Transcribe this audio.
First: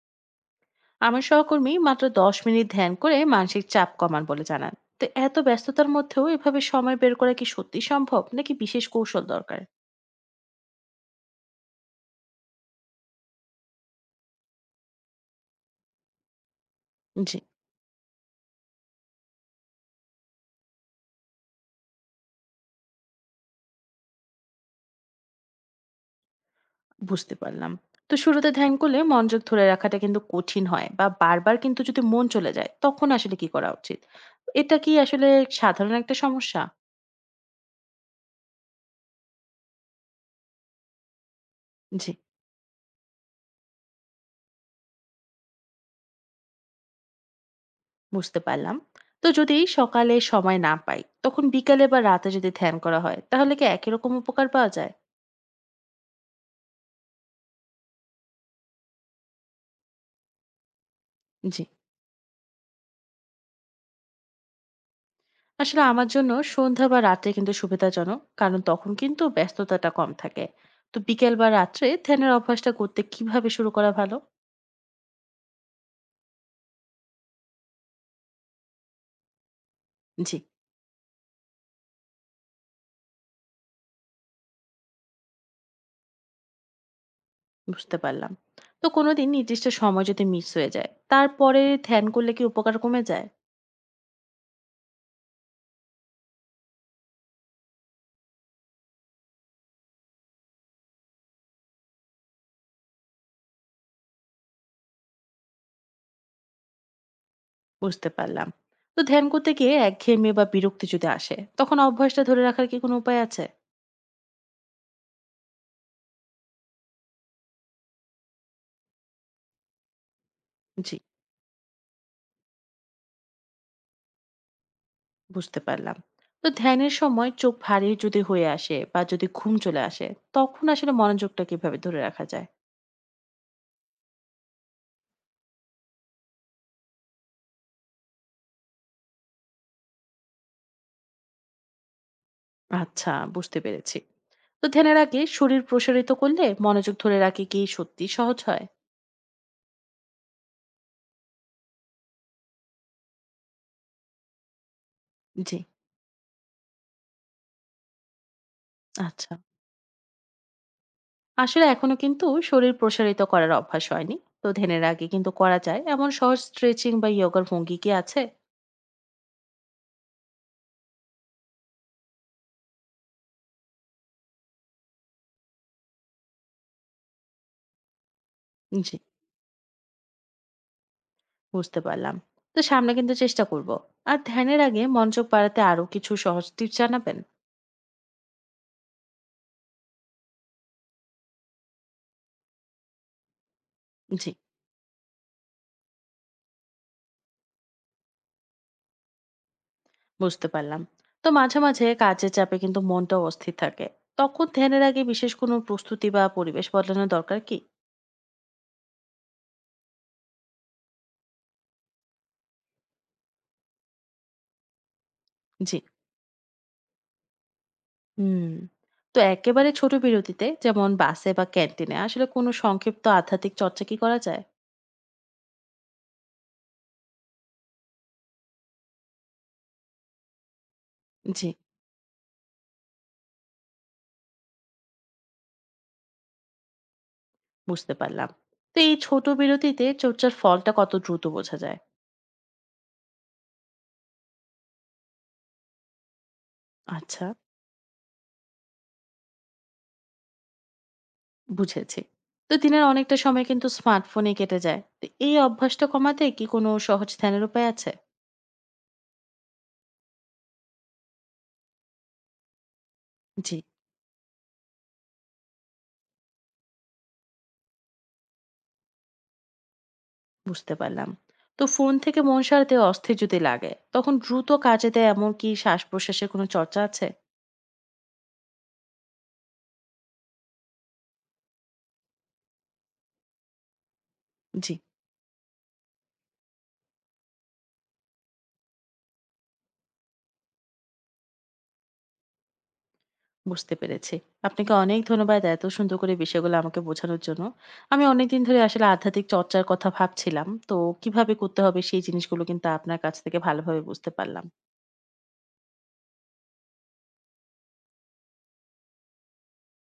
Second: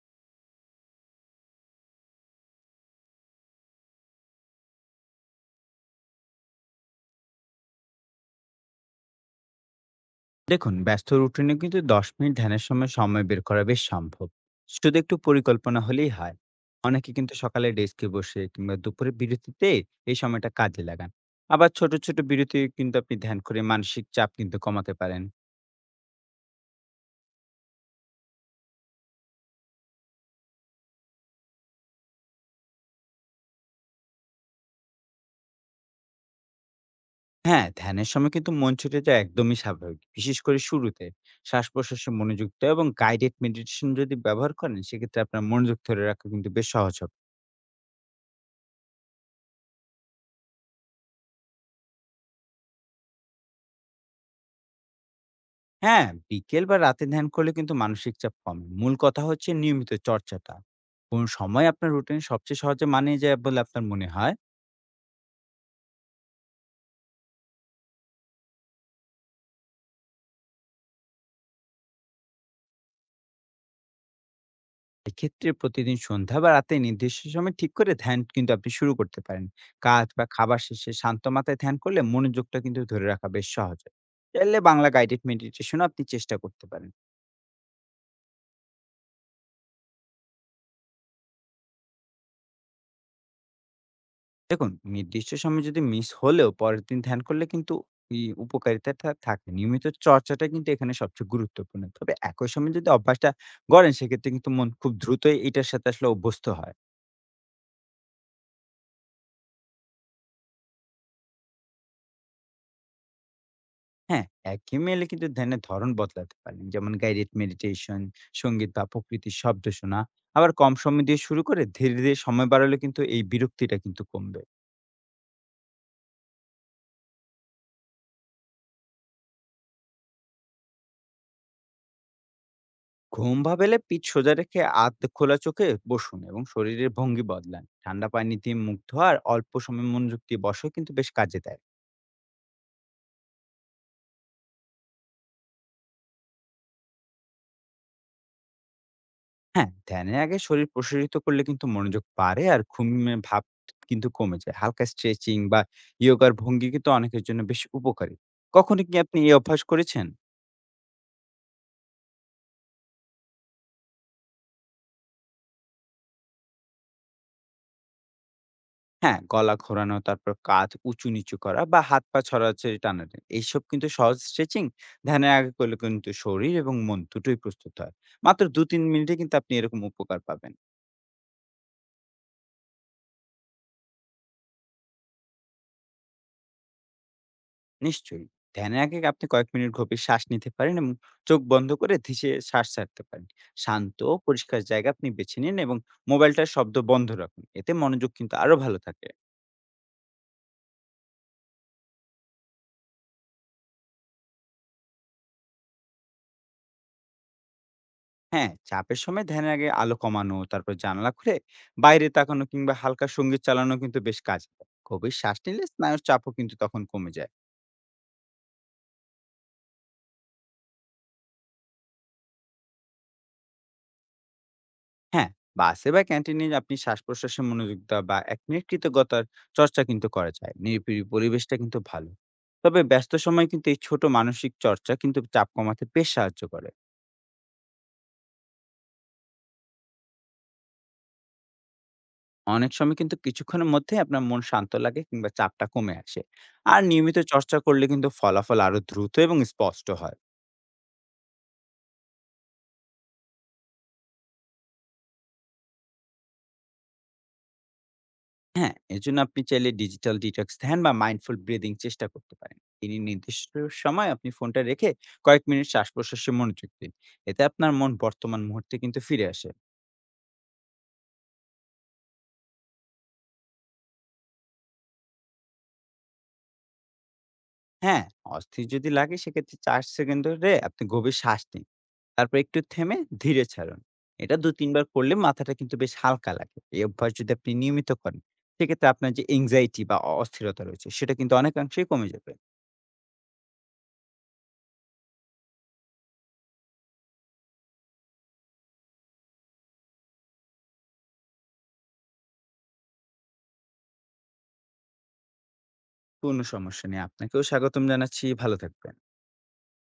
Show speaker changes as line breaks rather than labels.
আমার সহকর্মী মাত্র 10 মিনিট ধ্যান করে মানসিক চাপ কমান বলে জানান। তো এত ব্যস্ততার মধ্যেও এভাবে সময় বের করা কি সত্যি সম্ভব, নাকি বিশেষ কৌশল দরকার?
দেখুন ব্যস্ত রুটিনে কিন্তু ১০ মিনিট ধ্যানের সময় সময় বের করা বেশ সম্ভব। শুধু একটু পরিকল্পনা হলেই হয়। অনেকে কিন্তু
জি,
সকালে ডেস্কে বসে কিংবা দুপুরে বিরতিতে এই সময়টা কাজে লাগান। আবার ছোট ছোট বিরতি কিন্তু আপনি ধ্যান করে মানসিক চাপ কিন্তু কমাতে পারেন।
বুঝতে পারলাম। তো শুরুতে ধ্যান করলে মনোযোগ ধরে রাখাটা কিন্তু কঠিন হয়, বা বারবার কিন্তু যদি মন চলে যায়, তখন আসলে কি করা উচিত? এটা কি আসলে সাধারণ একটা সমস্যা?
হ্যাঁ, ধ্যানের সময় কিন্তু মন ছুটে যায় একদমই স্বাভাবিক, বিশেষ করে শুরুতে। শ্বাস প্রশ্বাসে
জি,
মনোযুক্ত এবং গাইডেড মেডিটেশন যদি ব্যবহার করেন, সেক্ষেত্রে আপনার মনোযোগ ধরে রাখা কিন্তু বেশ সহজ।
বুঝতে পারলাম। তো যদি সকালে সময় না পাই, তখন বিকালে বা রাতে যদি ধ্যান করা হয়, তাহলে কি একই রকম উপকার পাওয়া যায়?
হ্যাঁ, বিকেল বা রাতে ধ্যান করলে কিন্তু মানসিক চাপ কমে। মূল কথা হচ্ছে নিয়মিত চর্চাটা। কোন
জি,
সময় আপনার রুটিন সবচেয়ে সহজে মানিয়ে যায় বলে আপনার মনে হয়?
আসলে আমার জন্য সন্ধ্যা বা রাত্রে কিন্তু সুবিধাজনক, কারণ তখন কিন্তু ব্যস্ততাটা কম থাকে। তো বিকেল বা রাত্রে ধ্যানের অভ্যাসটা করতে কিভাবে শুরু করা ভালো?
এক্ষেত্রে প্রতিদিন সন্ধ্যা বা রাতে নির্দিষ্ট সময় ঠিক করে ধ্যান কিন্তু আপনি শুরু করতে পারেন। কাজ বা
জি,
খাবার শেষে শান্ত মাথায় ধ্যান করলে মনোযোগটা কিন্তু ধরে রাখা বেশ সহজ হয়। চাইলে বাংলা গাইডেড মেডিটেশনও আপনি চেষ্টা করতে পারেন।
বুঝতে পারলাম। তো কোনোদিন নির্দিষ্ট সময় যদি মিস হয়ে যায়, তারপরে ধ্যান করলে কি উপকার কমে যায়?
দেখুন, নির্দিষ্ট সময় যদি মিস হলেও পরের দিন ধ্যান করলে কিন্তু ই উপকারিতাটা থাকে। নিয়মিত চর্চাটা কিন্তু এখানে সবচেয়ে গুরুত্বপূর্ণ। তবে একই সময় যদি অভ্যাসটা গড়েন, সেক্ষেত্রে কিন্তু মন খুব দ্রুতই এটার সাথে আসলে অভ্যস্ত হয়।
বুঝতে পারলাম। তো ধ্যান করতে গিয়ে একঘেয়েমি বা বিরক্তি যদি আসে, তখন অভ্যাসটা ধরে রাখার কি কোনো উপায় আছে?
হ্যাঁ, একঘেয়েমি এলে কিন্তু ধ্যানের ধরন বদলাতে পারেন। যেমন guided meditation, সঙ্গীত বা প্রকৃতির শব্দ শোনা। আবার কম
জি,
সময় দিয়ে শুরু করে ধীরে, ধীরে সময় বাড়ালে কিন্তু এই বিরক্তিটা কিন্তু কমবে।
বুঝতে পারলাম। তো ধ্যানের সময় চোখ ভারী যদি হয়ে আসে বা যদি ঘুম চলে আসে, তখন আসলে মনোযোগটা কিভাবে ধরে রাখা যায়?
ঘুম ভাবেলে পিঠ সোজা রেখে আধ খোলা চোখে বসুন এবং শরীরের ভঙ্গি বদলান। ঠান্ডা পানি দিয়ে মুখ ধোয়া আর অল্প সময় মনোযোগ দিয়ে বসাও কিন্তু বেশ কাজে দেয়।
আচ্ছা, বুঝতে পেরেছি। তো ধ্যানের আগে শরীর প্রসারিত করলে মনোযোগ ধরে রাখে কি সত্যি সহজ হয়?
হ্যাঁ, ধ্যানের আগে শরীর প্রসারিত করলে কিন্তু মনোযোগ বাড়ে আর ঘুমের ভাব কিন্তু কমে যায়। হালকা স্ট্রেচিং
জি,
বা ইয়োগার ভঙ্গি কিন্তু অনেকের জন্য বেশ উপকারী। কখনো কি আপনি
আচ্ছা,
এই অভ্যাস করেছেন?
আসলে এখনো কিন্তু শরীর প্রসারিত করার অভ্যাস হয়নি। তো ধ্যানের আগে কিন্তু করা যায় এমন সহজ স্ট্রেচিং বা যোগার ভঙ্গি কি আছে?
হ্যাঁ, গলা ঘোরানো, তারপর কাঁধ উঁচু-নিচু করা বা হাত পা ছড়াছড়ি টানাটানি। এইসব কিন্তু সহজ স্ট্রেচিং ধ্যানের আগে করলে কিন্তু শরীর এবং মন দুটোই প্রস্তুত হয়। মাত্র ২-৩
জি,
মিনিটে কিন্তু আপনি এরকম উপকার পাবেন।
বুঝতে পারলাম। তো সামনে কিন্তু চেষ্টা করব। আর ধ্যানের আগে মনোযোগ বাড়াতে আরো কিছু সহজ টিপস জানাবেন।
নিশ্চয়ই। ধ্যানের আগে আপনি কয়েক মিনিট গভীর শ্বাস নিতে পারেন এবং চোখ বন্ধ করে ধীরে শ্বাস ছাড়তে পারেন। শান্ত ও
জি,
পরিষ্কার জায়গা আপনি বেছে নিন এবং মোবাইলটার শব্দ বন্ধ রাখুন। এতে মনোযোগ কিন্তু আরো ভালো থাকে।
বুঝতে পারলাম। তো মাঝে মাঝে কাজের চাপে কিন্তু মনটা অস্থির থাকে, তখন ধ্যানের আগে বিশেষ কোনো প্রস্তুতি বা পরিবেশ বদলানোর দরকার কি?
হ্যাঁ, চাপের সময় ধ্যানের আগে আলো কমানো, তারপর জানালা খুলে বাইরে তাকানো কিংবা হালকা সঙ্গীত চালানো কিন্তু বেশ কাজ দেয়। গভীর শ্বাস নিলে
জি,
স্নায়ুর চাপও কিন্তু তখন কমে যায়।
হুম। তো একেবারে ছোট বিরতিতে, যেমন বাসে বা ক্যান্টিনে, আসলে কোনো সংক্ষিপ্ত আধ্যাত্মিক চর্চা কি করা যায়?
হ্যাঁ, বাসে বা ক্যান্টিনে আপনি শ্বাস-প্রশ্বাসে মনোযোগ দেওয়া বা ১ মিনিট কৃতজ্ঞতার চর্চা কিন্তু করা যায়। নিরিবিলি
জি,
পরিবেশটা কিন্তু ভালো। তবে ব্যস্ত সময় কিন্তু এই ছোট মানসিক চর্চা কিন্তু চাপ কমাতে বেশ সাহায্য করে।
বুঝতে পারলাম। তো এই ছোট বিরতিতে চর্চার ফলটা কত দ্রুত বোঝা যায়?
অনেক সময় কিন্তু কিছুক্ষণের মধ্যেই আপনার মন শান্ত লাগে কিংবা চাপটা কমে আসে। আর নিয়মিত
আচ্ছা,
চর্চা করলে কিন্তু ফলাফল আরো দ্রুত এবং স্পষ্ট হয়।
বুঝেছি। তো দিনের অনেকটা সময় কিন্তু স্মার্টফোনে কেটে যায়। তো এই অভ্যাসটা কমাতে কি কোনো সহজ ধ্যানের উপায় আছে?
হ্যাঁ, এজন্য আপনি চাইলে ডিজিটাল ডিটক্স ধ্যান বা মাইন্ডফুল ব্রিদিং চেষ্টা করতে পারেন। তিনি নির্দিষ্ট
জি,
সময় আপনি ফোনটা রেখে কয়েক মিনিট শ্বাস-প্রশ্বাসে মনোযোগ দিন। এতে আপনার মন বর্তমান মুহূর্তে কিন্তু ফিরে আসে।
বুঝতে পারলাম। তো ফোন থেকে মন সারাতে অস্থির যদি লাগে, তখন দ্রুত কাজে দেয় এমন কি শ্বাস-প্রশ্বাসের কোনো চর্চা আছে?
হ্যাঁ, অস্থির যদি লাগে সেক্ষেত্রে ৪ সেকেন্ড ধরে আপনি গভীর শ্বাস নিন। তারপর একটু থেমে ধীরে ছাড়ুন। এটা ২-৩
জি।
বার করলে মাথাটা কিন্তু বেশ হালকা লাগে। এই অভ্যাস যদি আপনি নিয়মিত করেন সেক্ষেত্রে আপনার যে এংজাইটি বা অস্থিরতা রয়েছে সেটা কিন্তু অনেকাংশেই কমে যাবে।
বুঝতে পেরেছি। আপনাকে অনেক ধন্যবাদ এত সুন্দর করে বিষয়গুলো আমাকে বোঝানোর জন্য। আমি অনেকদিন ধরে আসলে আধ্যাত্মিক চর্চার কথা ভাবছিলাম। তো কিভাবে করতে হবে সেই জিনিসগুলো কিন্তু আপনার কাছ থেকে ভালোভাবে বুঝতে পারলাম।
কোনো সমস্যা নেই। আপনাকেও স্বাগতম জানাচ্ছি। ভালো থাকবেন।